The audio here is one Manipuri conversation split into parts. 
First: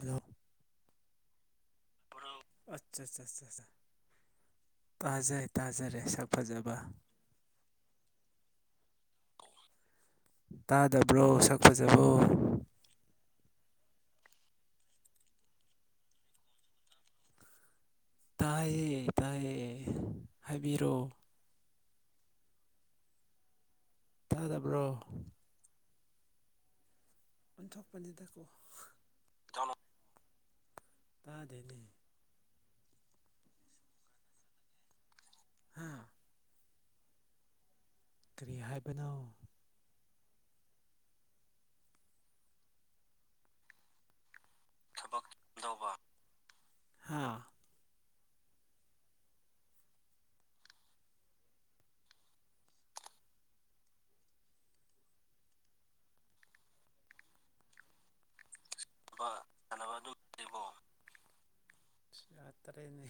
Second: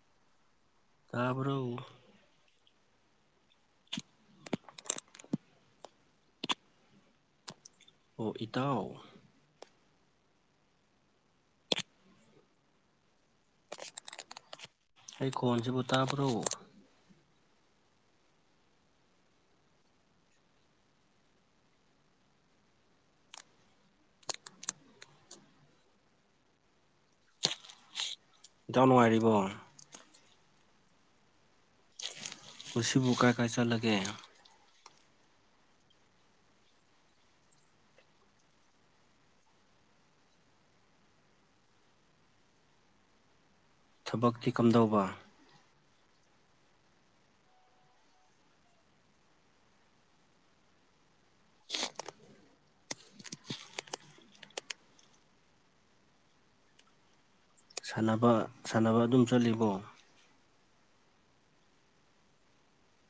ꯑꯗꯣ ꯇꯥꯄꯣ ꯑꯠꯆꯥ ꯑꯆꯥ ꯇꯥꯖꯩ ꯇꯥꯖꯔꯦꯁ ꯐꯖꯕ ꯑꯣ ꯏꯇꯥꯎ ꯇꯥꯗꯕ꯭ꯔꯣ ꯁꯛ ꯐꯖꯕꯣ ꯑꯩ ꯀꯣꯟꯁꯤꯕꯨ ꯇꯥꯕ꯭ꯔꯣ ꯇꯥꯏꯌꯦ ꯇꯥꯏꯌꯦ ꯍꯥꯏꯕꯤꯔꯣ ꯇꯥꯗꯕ꯭ꯔꯣ ꯑꯟꯊꯣꯛꯄꯅꯤꯗꯀꯣ ꯏꯇꯥꯎ ꯅꯨꯡꯉꯥꯏꯔꯤꯕꯣ ꯇꯥ ꯑꯗꯨꯅꯦ ꯄꯨꯁꯤ ꯣꯀꯥ ꯀꯥꯏꯆꯥꯂꯦ ꯍꯥ ꯀꯔꯤ ꯍꯥꯏꯕꯅꯣ ꯊꯕꯛꯇꯤ ꯀꯝꯗꯧꯕ ꯑ ꯁꯥꯟꯅꯕ ꯁꯥꯟꯅꯕ ꯑꯗꯨꯝ ꯆꯠꯂꯤꯕꯣ ꯌꯥꯇꯅꯤ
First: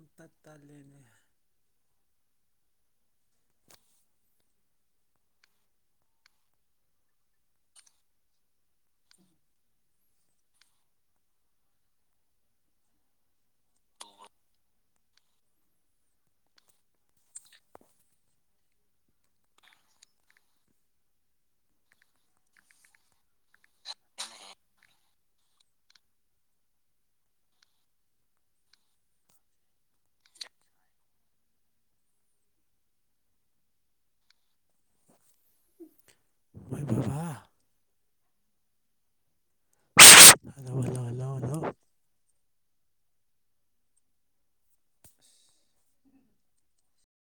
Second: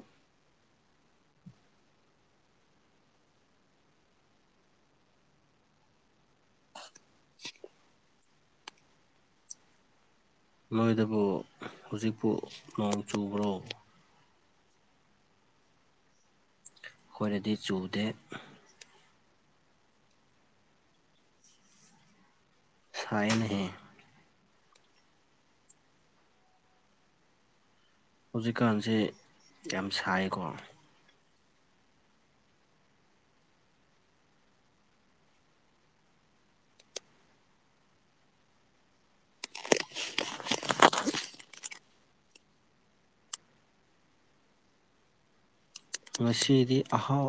ꯝ ꯇꯠ ꯇꯥꯂꯦꯅꯦ ꯅꯣꯏꯗꯕꯨ ꯍꯧꯖꯤꯛꯄꯨ ꯅꯣꯡ ꯆꯨꯕ꯭ꯔꯣ ꯑꯩꯈꯣꯏꯅꯗꯤ ꯆꯨꯗꯦ ꯊꯥꯏꯅꯍ ꯍꯧꯖꯤꯛꯀꯥꯟꯁꯦ ꯌꯥꯝ ꯁꯥꯏꯀꯣ ꯃꯣꯏ ꯄꯕꯥ ꯍꯜꯂꯣ ꯍꯜꯂꯣ ꯍꯜꯂꯣ ꯍꯜꯂꯣ [unintelligible] ꯃꯁꯤꯁꯤꯗꯤ ꯑꯍꯥꯎ